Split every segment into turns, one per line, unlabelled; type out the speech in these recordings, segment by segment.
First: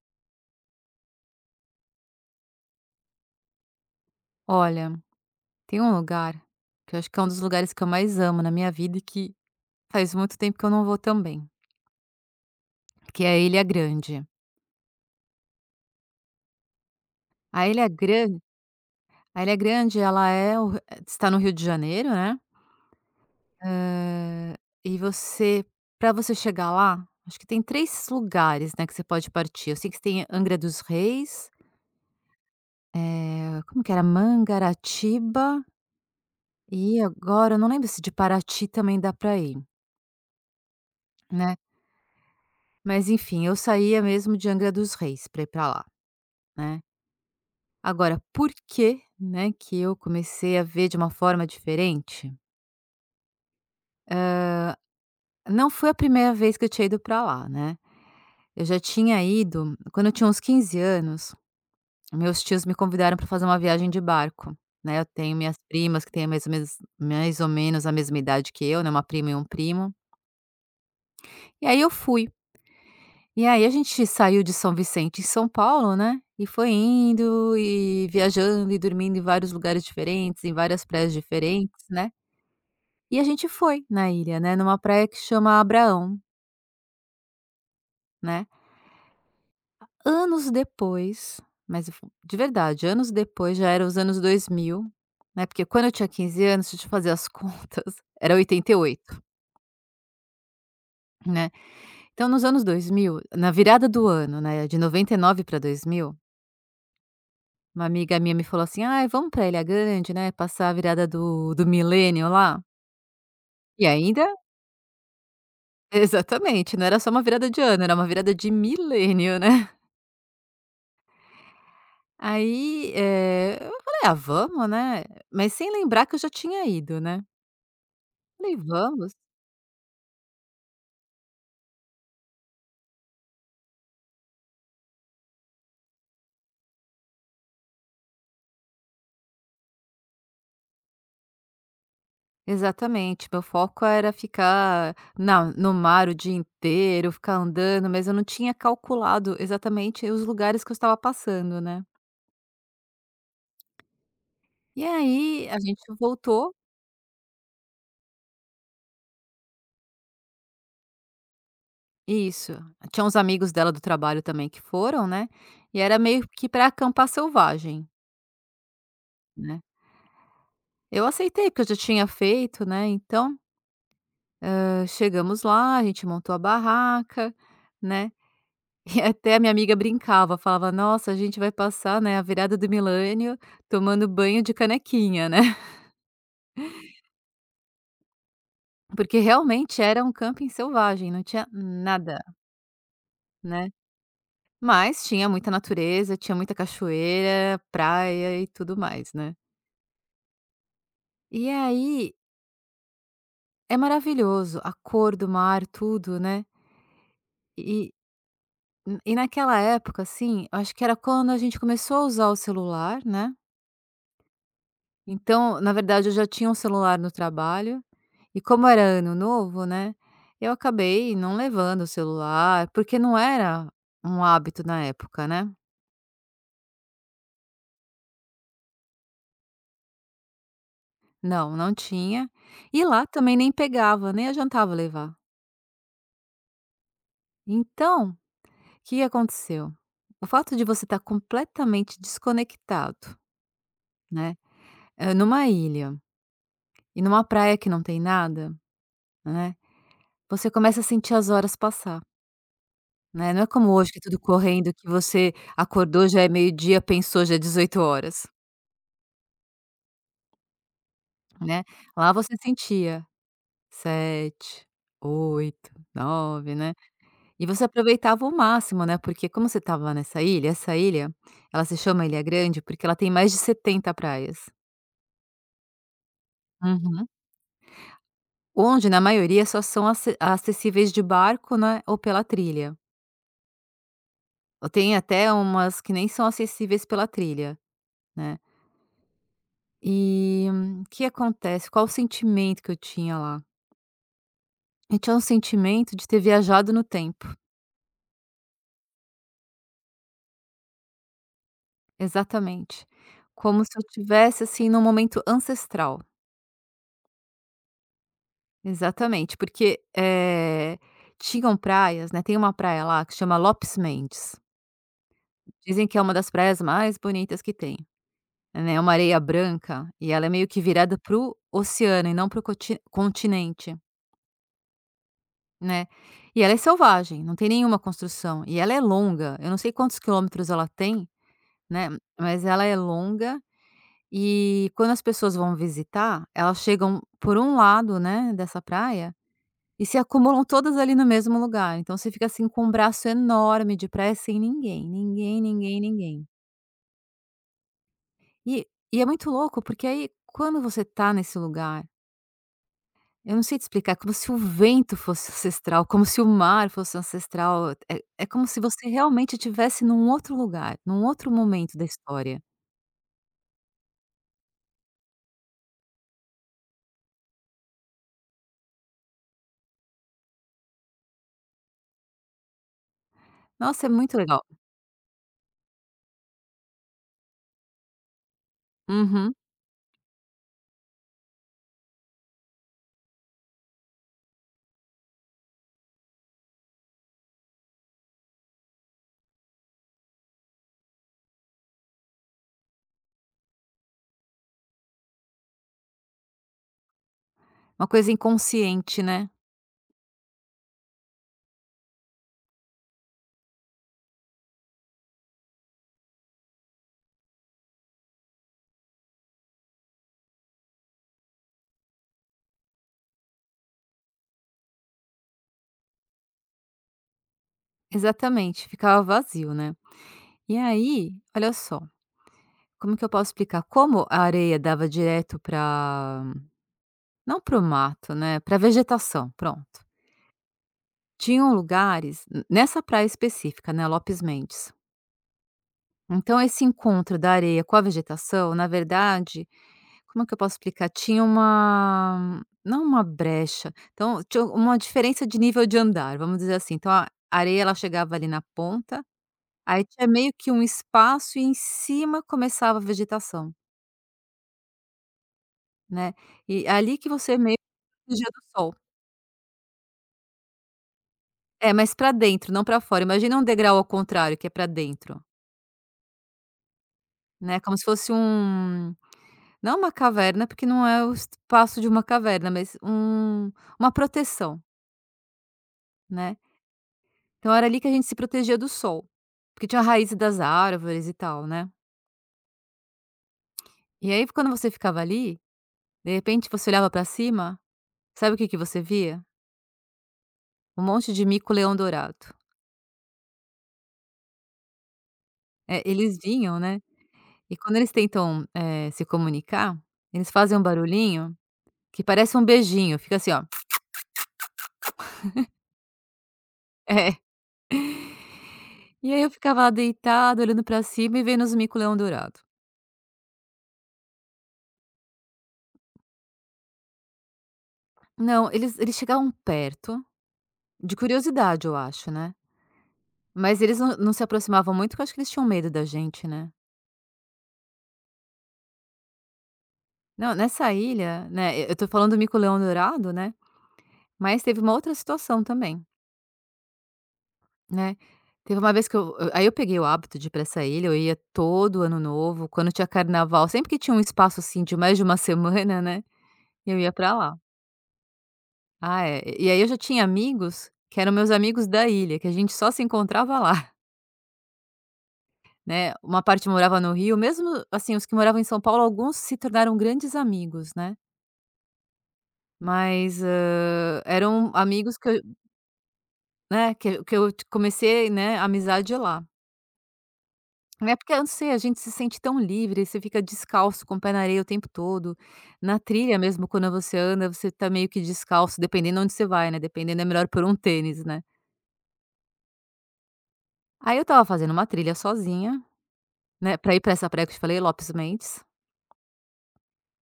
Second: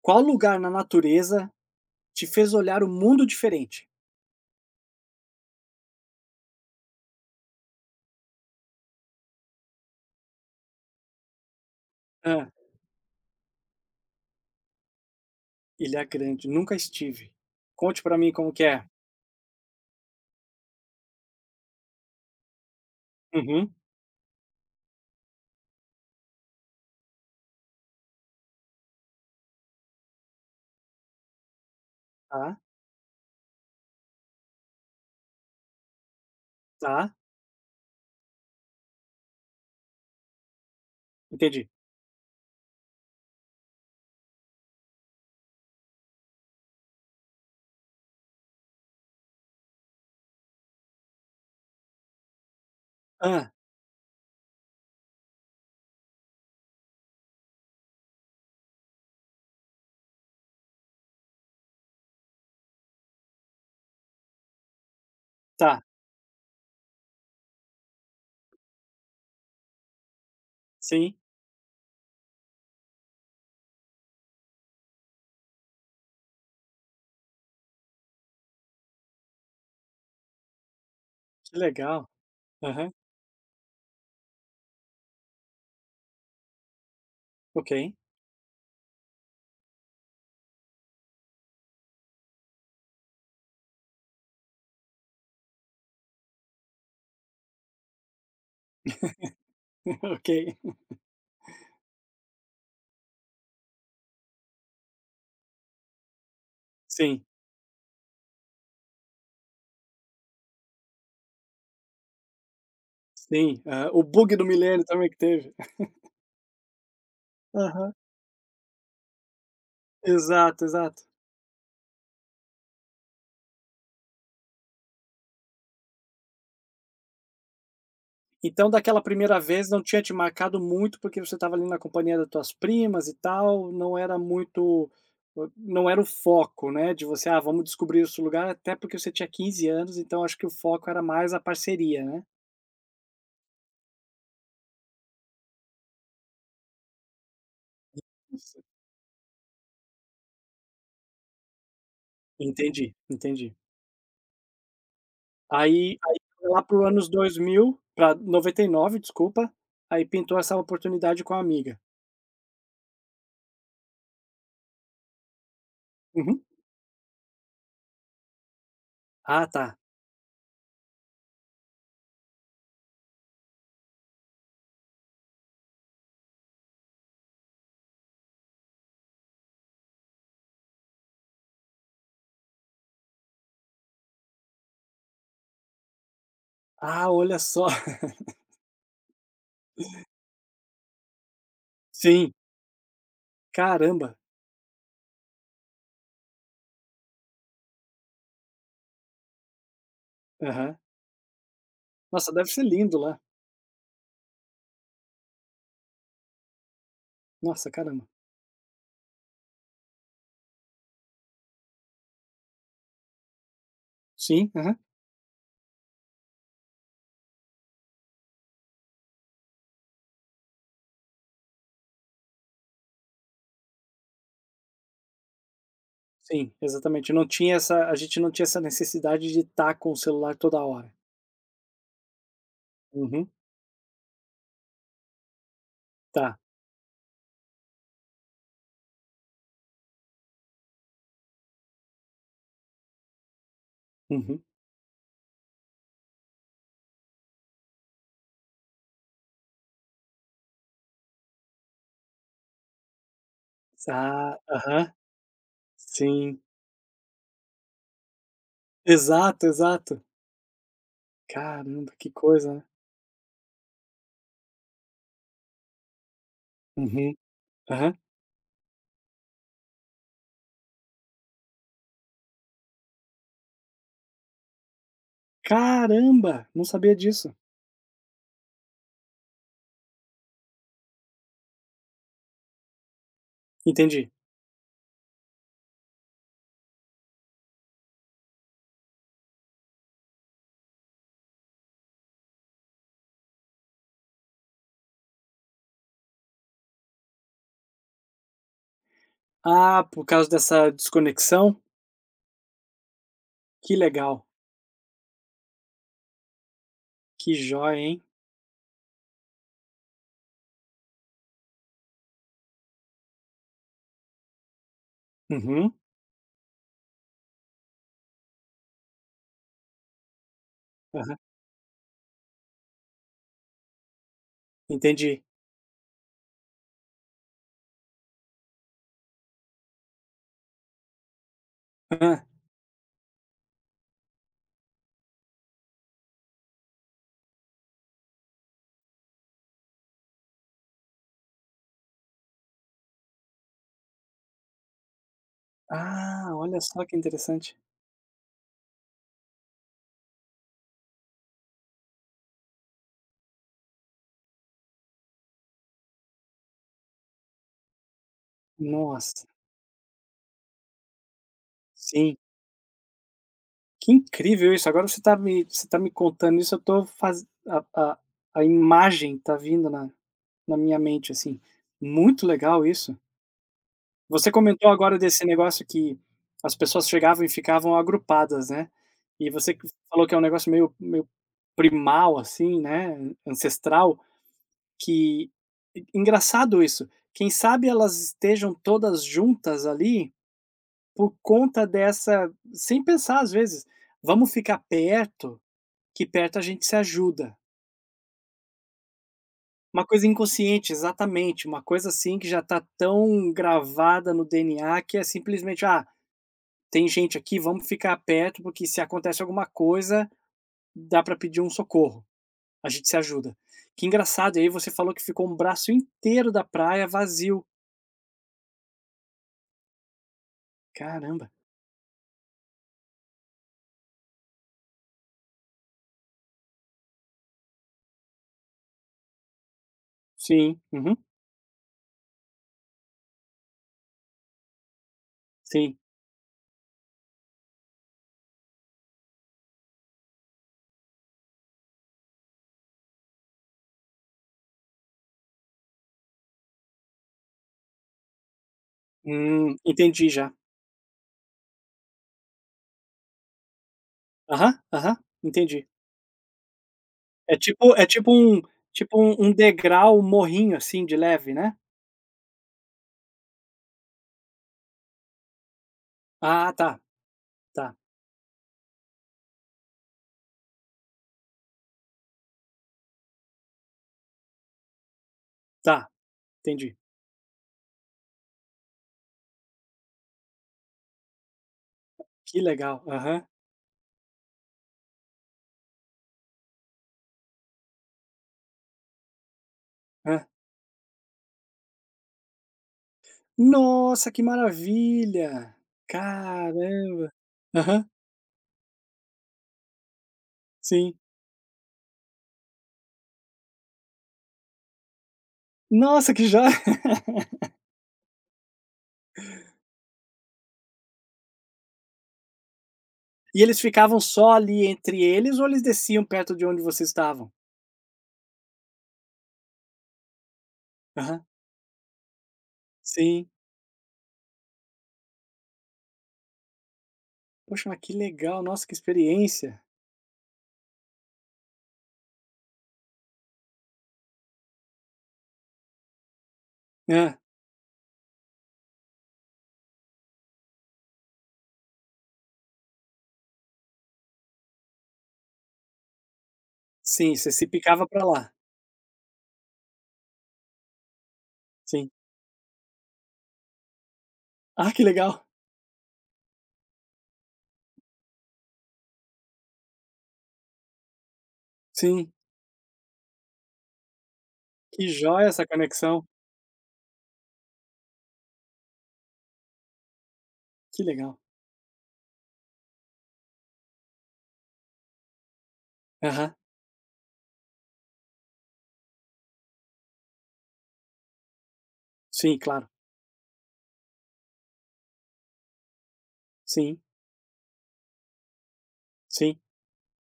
Qual lugar na natureza te fez olhar o mundo diferente?
Olha, tem um lugar que eu acho que é um dos lugares que eu mais amo na minha vida e que faz muito tempo que eu não vou também,
Hã.
que é a Ilha Grande.
Ilha Grande, nunca estive.
A Ilha
Conte pra mim
Grande,
como que é.
a Ilha Grande, ela é está no Rio de Janeiro, né?
Uhum.
Eh, e você, para você chegar lá, acho que tem três lugares, né, que você pode partir. Eu sei que tem Angra dos Reis,
Tá,
como que era? Mangaratiba e
tá,
agora eu não lembro se de Paraty também dá para ir, né?
entendi.
Mas enfim, eu saía mesmo de Angra dos Reis para ir para lá, né. Agora, por que, né, que eu comecei a ver de uma forma diferente?
Hã,
Não foi a primeira vez que eu tinha ido para lá, né. Eu já tinha ido quando eu tinha uns 15 anos, meus tios me convidaram para fazer uma viagem de barco, né. Eu tenho minhas
tá,
primas que têm mais ou menos a mesma idade que eu, né, uma prima e um primo,
sim,
e aí eu fui. E aí a gente saiu de São Vicente em São Paulo, né, e foi indo e viajando e dormindo em vários lugares diferentes, em várias praias
que
diferentes,
legal.
né,
Aham,
e a gente foi na ilha, né, numa praia que chama Abraão,
ok,
né. Anos depois, mas fo de verdade, anos depois, já eram os anos 2000, né, porque quando eu tinha 15 anos, deixa eu fazer as contas, era 88,
ok.
né. Então nos anos 2000, na virada do ano, né, de 99 para 2000.
Sim,
Uma amiga minha me falou assim: "Ai, vamos pra Ilha Grande, né, passar a virada do milênio lá".
sim,
E
aham. O
ainda
bug do milênio também que teve.
exatamente, não era só uma virada de ano,
Aham,
era uma virada de milênio, né.
exato, exato.
Aí, eu falei: "Ah, vamos, né". Mas sem lembrar que eu já tinha ido, né. Falei:
Então, daquela
"Vamos".
primeira vez não tinha te marcado muito, porque você estava ali na companhia das tuas primas e tal, não era o foco, né, de você: "Ah, vamos descobrir esse lugar", até porque você tinha 15 anos, então acho que o foco era mais a parceria, né.
Exatamente, meu foco era ficar na no mar o dia inteiro, ficar andando, mas eu não tinha calculado exatamente os lugares que eu estava passando, né.
Entendi, entendi.
E aí a gente
Aí
voltou.
lá para os anos 2000, para noventa e nove, desculpa, aí pintou essa oportunidade com a amiga.
Isso. Tinha uns amigos dela do trabalho também que foram, né, e era meio
Uhum.
que para acampar selvagem,
Ah,
né.
tá.
Eu aceitei, porque eu já tinha feito, né, então, chegamos lá, a gente montou a barraca, né, e até a minha amiga brincava, falava: "Nossa, a gente vai passar, né, a virada do milênio tomando banho de canequinha", né,
Ah, olha só.
porque realmente era um camping selvagem, não tinha nada,
Sim.
né.
Caramba.
Mas tinha muita natureza, tinha muita cachoeira, praia e tudo mais, né.
Aham.
E aí
Nossa, deve ser lindo lá.
é maravilhoso, a cor do mar, tudo, né.
Nossa,
E
caramba.
e naquela época, assim, acho que era quando a gente começou a usar o celular, né.
Sim, aham.
Então, na verdade, eu já tinha um celular no trabalho, e como era ano novo, né, eu acabei não levando o celular, porque não era um hábito na época, né.
Sim, exatamente. Não tinha essa A gente não tinha essa necessidade de estar com o celular toda hora.
Não, não tinha. E lá
Uhum,
também nem pegava, nem adiantava levar.
tá.
Então, o que aconteceu? O fato de você estar completamente desconectado, né,
Uhum.
Numa ilha e numa praia que não tem nada, né, você começa a sentir as horas passar, né. Não é como hoje que é tudo
Ah,
correndo,
aham,
que você acordou, já
sim.
é meio-dia, pensou, já é 18 horas,
Exato, exato.
né.
Caramba, que
Lá você
coisa, né.
sentia 7, 8, 9, né,
Uhum,
e você
aham.
aproveitava o máximo, né, porque como você estava lá nessa ilha, essa ilha, ela se chama Ilha Grande porque ela tem mais de 70 praias.
Caramba, não sabia
Uhum.
disso.
Onde, na maioria, só são acessíveis de barco, né, ou pela trilha.
Entendi.
Tem até umas que nem são acessíveis pela trilha, né. E o que acontece, qual o sentimento que eu tinha lá? Eu tinha um sentimento de ter viajado no tempo,
Ah, por causa dessa desconexão?
exatamente. Como se
Que
eu
legal,
tivesse assim, num momento ancestral.
que jóia, hein.
Exatamente, porque, tinham praias, né, tem uma praia lá que chama Lopes Mendes.
Uhum,
Dizem que é uma das praias mais bonitas que tem, né, é uma areia branca e ela é meio que virada
aham,
pro oceano e não pro coti continente.
entendi.
Né. E ela é selvagem, não tem nenhuma construção, e ela é longa, eu não sei quantos quilômetros ela tem, né,
Hã.
mas ela é longa e quando as pessoas vão visitar, elas chegam por um lado, né, dessa praia, e se acumulam todas ali no mesmo lugar, então você fica, assim, com um braço enorme de praia sem ninguém, ninguém, ninguém, ninguém.
Ah, olha só que interessante.
E e é muito louco, porque aí quando você tá nesse lugar, eu não sei te explicar, é como se o vento fosse ancestral, como se o mar fosse ancestral, é como se você
Nossa,
realmente estivesse num outro lugar, num outro momento da
sim.
história.
Que incrível isso. Agora você tá me contando isso, eu tô faz a imagem tá vindo na minha mente, assim. Muito legal isso.
Nossa, é muito
Você
legal.
comentou agora desse negócio que as pessoas chegavam e ficavam agrupadas, né. E
Uhum.
você que falou que é um negócio meio primal, assim, né, ancestral, que engraçado isso. Quem sabe elas estejam todas juntas ali por conta dessa, sem pensar, às vezes: "Vamos ficar perto, que perto a gente se ajuda".
Uma coisa inconsciente, né.
Uma coisa inconsciente, exatamente, uma coisa assim que já está tão gravada no DNA que é simplesmente: "Ah, tem gente aqui, vamos ficar perto, porque se acontece alguma coisa, dá para pedir um socorro, a gente se ajuda". Que engraçado, e aí você falou que ficou um braço inteiro da praia vazio.
Exatamente, ficava vazio, né. E aí,
Caramba.
olha só, como que eu posso explicar, como a areia dava direto para não para o mato, né, para vegetação, pronto.
Sim, uhum,
Tinham lugares, n nessa praia específica, né, Lopes Mendes.
sim.
Então esse encontro da areia com a vegetação, na verdade, como é que eu posso explicar? Tinha uma não uma brecha, então tinha uma diferença de nível de andar, vamos dizer assim. Então a areia ela chegava ali na ponta, aí tinha
Entendi já.
meio que um espaço e em cima começava a vegetação,
Aham, aham, entendi.
né. E ali que
É
você meio
tipo é tipo
que fugia
um
do sol.
tipo um um degrau, um morrinho, assim, de leve, né?
É, mas para dentro, não para fora. Imagina um degrau ao contrário, que é para dentro,
Ah, tá,
né,
tá.
como se fosse um... Não uma caverna, porque não é o espaço de uma caverna, mas uma proteção,
Tá,
né.
entendi.
Então era ali que a gente se protegia do sol, porque tinha a raiz das árvores e tal, né.
Que legal. Aham,
E aí quando você ficava ali, de repente você olhava pra cima, sabe o que que você via?
hã.
Um monte de mico-leão dourado.
Nossa, que maravilha!
É, eles vinham, né,
Caramba.
e quando
Aham,
eles tentam, se comunicar, eles fazem um
sim.
barulhinho que parece um beijinho, fica assim ó,
Nossa, que joia.
é. E aí eu ficava lá deitada olhando pra cima e vendo os mico-leão dourado.
E eles ficavam só ali entre eles ou eles desciam perto de onde vocês estavam?
Não, eles chegavam perto, de
Aham,
curiosidade eu acho, né.
sim.
Mas eles não se aproximavam muito, porque eu acho que eles tinham medo da gente, né.
Poxa, mas que legal, nossa, que experiência.
Não, nessa ilha, né, eu tô falando do mico-leão dourado, né, mas teve uma outra situação também,
Hã.
né. Teve uma vez que eu peguei o hábito de ir pra essa ilha, eu ia todo ano novo, quando tinha carnaval, sempre que tinha um espaço, assim, de mais de uma semana, né, eu ia pra
Sim, você
lá.
se picava pra lá.
Ah, é, e aí eu já tinha amigos que eram meus amigos da
Sim.
ilha, que a gente só se encontrava lá.
Ah, que legal.
Né, uma parte morava no Rio, mesmo assim, os que moravam em São Paulo, alguns se tornaram grandes amigos, né,
Sim.
mas, eram
Que
amigos que eu
joia essa conexão.
né, que eu comecei, né, a amizade lá.
Que
É porque
legal.
eu não sei, a gente se sente tão livre, você fica descalço com o pé na areia o tempo todo. Na trilha
Aham.
mesmo, quando você anda, você tá meio que descalço, dependendo onde você vai, né, dependendo é melhor por um tênis, né.
Sim, claro.
Aí eu estava fazendo uma trilha sozinha, né, pra ir
Sim,
pra essa praia que eu te falei, Lopes Mendes.
sim.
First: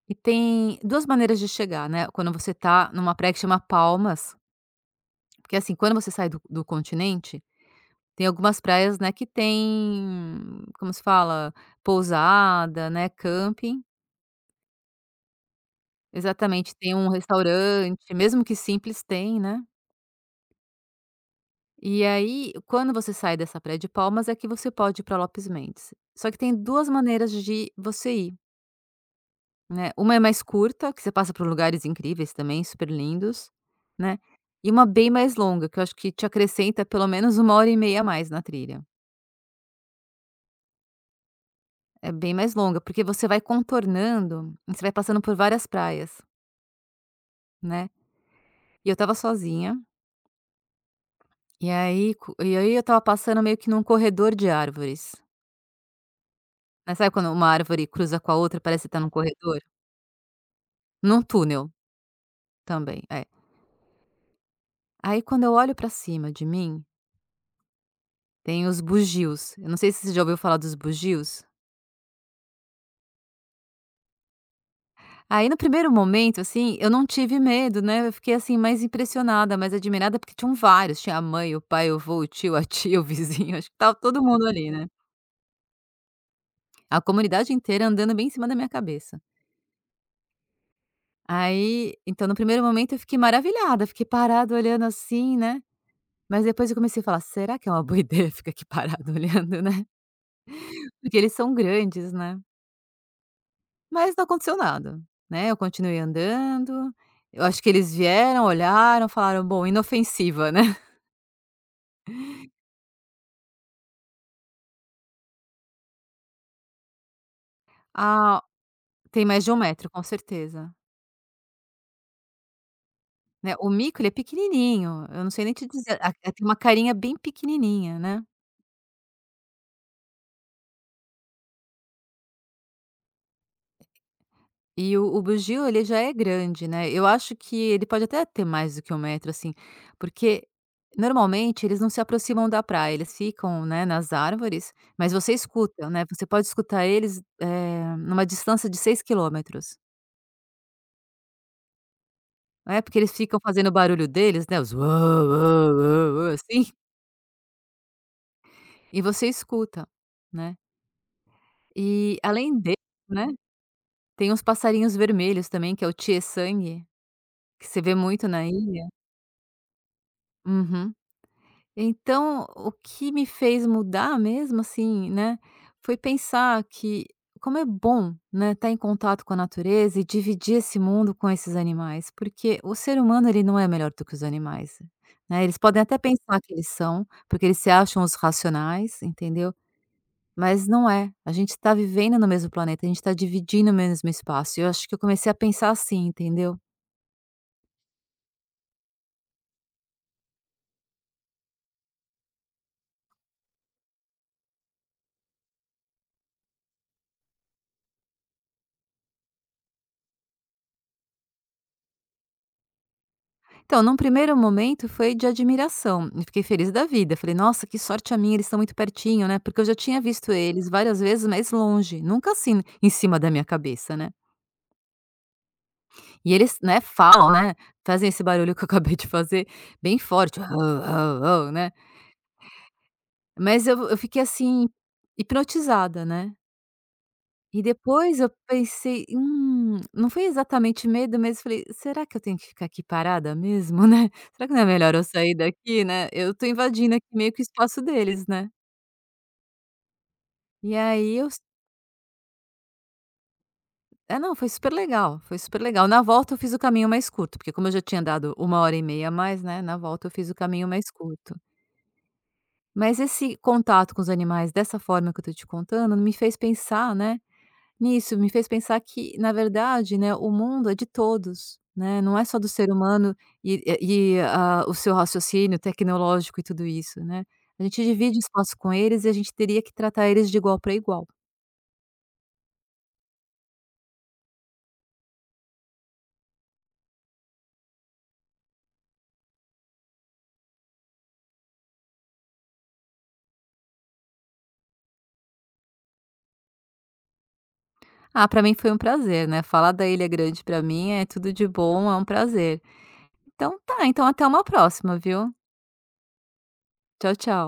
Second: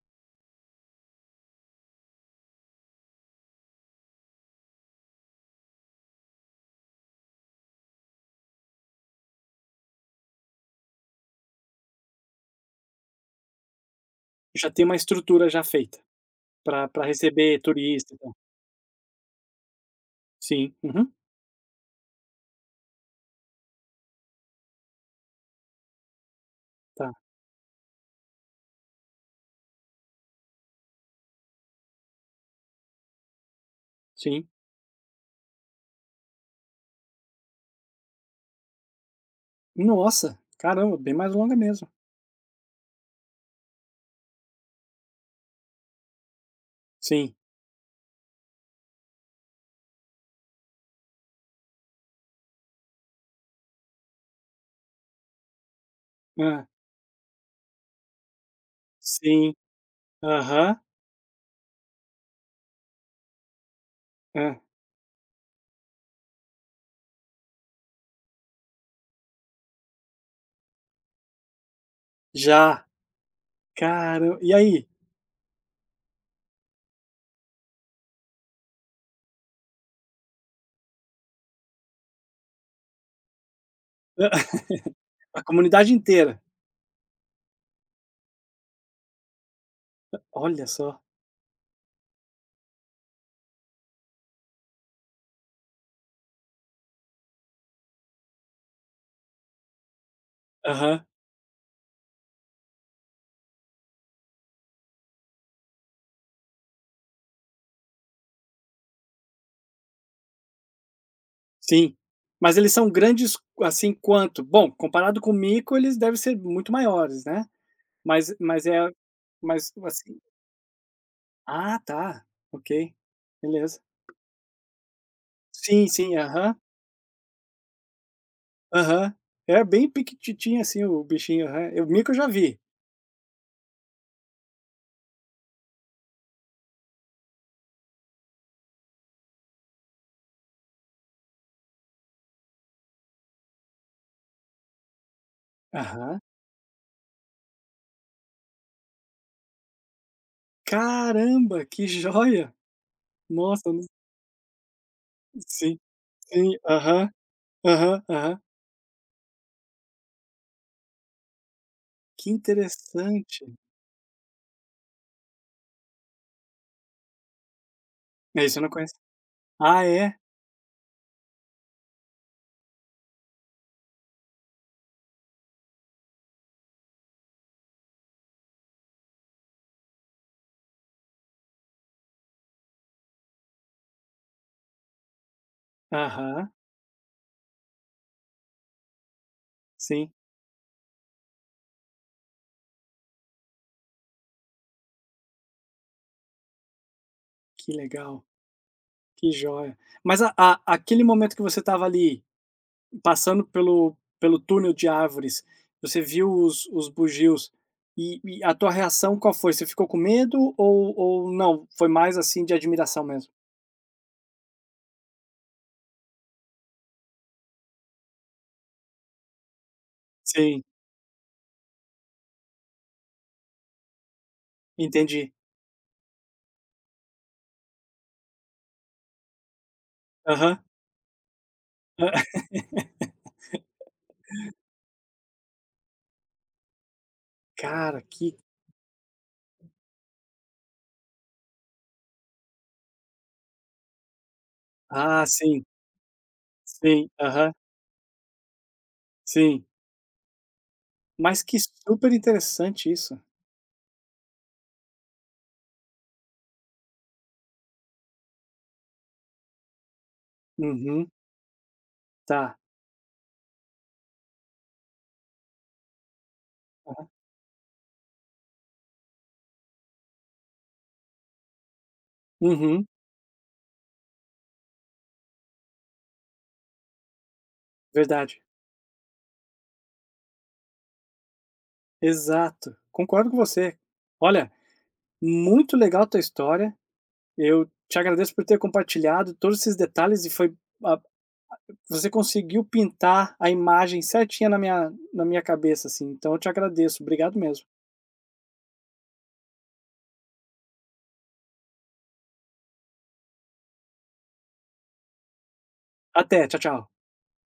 E tem 2 maneiras de chegar, né, quando você tá numa praia que chama Palmas, porque, assim, quando você sai do continente, tem algumas praias, né, que tem como se fala? Pousada, né, camping.
Já tem uma estrutura já feita
Exatamente,
pra
tem
pra
um
receber
restaurante,
turista.
mesmo que simples, tem, né.
Sim. Uhum.
E aí, quando você sai dessa praia de Palmas, é que você pode ir pra Lopes Mendes. Só que tem 2
Tá.
maneiras de você ir. Né, uma é mais curta, que você passa por lugares incríveis também, super lindos, né,
Sim.
e uma bem mais longa, que eu acho que te acrescenta pelo menos 1 hora e meia a mais na trilha.
Nossa, caramba, bem mais longa mesmo.
É bem mais longa, porque você vai contornando e você vai passando por várias praias,
Sim.
né. E eu estava sozinha, e aí eu estava passando meio que num corredor de árvores,
Hã.
né, sabe quando uma árvore cruza com a outra, parece que está num
Sim.
corredor?
Aham.
Num túnel também, é.
Hã.
Aí quando eu olho pra cima de mim, tem os bugios, eu não sei se você já ouviu falar dos bugios?
Já, caramba, e aí?
Aí no primeiro momento, assim, eu não tive medo, né, eu fiquei, assim, mais impressionada, mais admirada, porque tinham vários, tinha a mãe, o pai, o avô, o tio, a tia, o vizinho, acho que estava todo mundo ali, né.
A comunidade inteira.
A comunidade inteira andando bem em cima da minha cabeça.
Olha só.
Aí, então no primeiro momento eu fiquei maravilhada, fiquei parada olhando assim, né, mas depois eu comecei a falar: "Será que é uma boa ideia ficar aqui parado olhando, né?"
Aham.
Porque eles são grandes, né. Mas não aconteceu nada, né, eu continuei andando, eu acho que eles vieram, olharam, falaram: "Bom, inofensiva, né".
Sim. Mas eles são grandes, assim, quanto? Bom, comparado com o mico, eles devem ser muito maiores, né. Mas
Ah,
mas é,
tem mais de um
mas,
metro, com
assim,
certeza,
ah, tá. Ok.
né. O
Beleza.
mico ele é pequenininho, eu não sei nem te
Sim,
dizer, a
sim.
é, tem
Aham.
uma carinha bem pequenininha, né.
Aham. É bem piquititinho, assim, o bichinho. Aham. O mico eu já vi.
E o bugio ele já é grande, né, eu acho que ele pode até ter mais do que um metro, assim, porque normalmente eles não se aproximam da praia, eles ficam, né, nas árvores, mas você escuta, né,
Aham.
você pode escutar eles, numa distância de 6 km,
Caramba, que joia!
né, porque eles ficam
Nossa,
fazendo
eu
o
não
barulho deles, né, os
sim, sim,
assim,
aham, aham, aham.
e você escuta, né. E
Que
além dele, né,
interessante.
tem uns passarinhos vermelhos também, que é o tietê-sangue, que você vê muito
É,
na
isso eu não
ilha.
conheço. Ah, é?
Uhum. Então, o que me fez mudar mesmo, assim, né, foi pensar que como é bom, né, estar em contato com a natureza e dividir esse mundo com esses animais, porque o ser humano ele não é melhor do que os animais, né. Eles podem até pensar
Aham,
que eles são, porque eles se acham os racionais, entendeu?
sim,
Mas não é, a gente está vivendo no mesmo planeta, a gente está dividindo o mesmo espaço, e eu acho que eu comecei a pensar assim, entendeu.
que legal, que joia. Mas a aquele momento que você estava ali, passando pelo túnel de árvores, você viu os bugios, e a tua reação qual foi? Você ficou com medo ou não, foi mais, assim, de admiração mesmo?
Então, num primeiro momento foi de admiração, eu fiquei feliz da vida, falei: "Nossa, que sorte a minha, eles estão muito pertinho, né", porque eu já tinha visto
Sim,
eles várias vezes, mas longe, nunca assim, em cima da minha cabeça, né.
entendi.
E eles, né, falam, né, fazem esse barulho que eu acabei de fazer, bem forte, "Ah,
Aham.
ah, ah", né, mas eu fiquei assim, hipnotizada, né. E
Cara,
depois eu
que
pensei: não foi exatamente medo, mas falei: "Será que eu tenho que ficar aqui parada mesmo, né? Será que não é melhor eu
ah,
sair
sim.
daqui, né? Eu tô invadindo aqui
Sim,
meio que o
aham,
espaço deles, né?".
sim.
E aí eu s
Mas que super interessante isso.
é, não, foi super legal, foi super legal. Na volta eu fiz o caminho mais curto, porque como eu já tinha dado uma hora e meia a mais, né, na volta eu fiz o caminho mais
Uhum,
curto.
tá.
Mas esse contato com os animais dessa forma que eu tô te contando me fez pensar, né, isso, me fez pensar que, na verdade, né, o mundo é de todos, né, não é só do ser
Uhum,
humano e o seu raciocínio tecnológico e tudo isso, né. A gente divide
verdade.
espaço com eles e a gente teria que tratar eles de igual para igual.
Exato, concordo com você. Olha, muito legal a tua história, eu te agradeço por ter compartilhado todos esses detalhes, e foi a você conseguiu pintar a imagem certinha na minha cabeça, assim, então eu te agradeço, obrigado mesmo.
Ah, para mim foi um prazer, né, falar da Ilha Grande para mim é tudo de bom, é um prazer. Então tá, então até uma próxima, viu.
Até, tchau, tchau.
Tchau, tchau.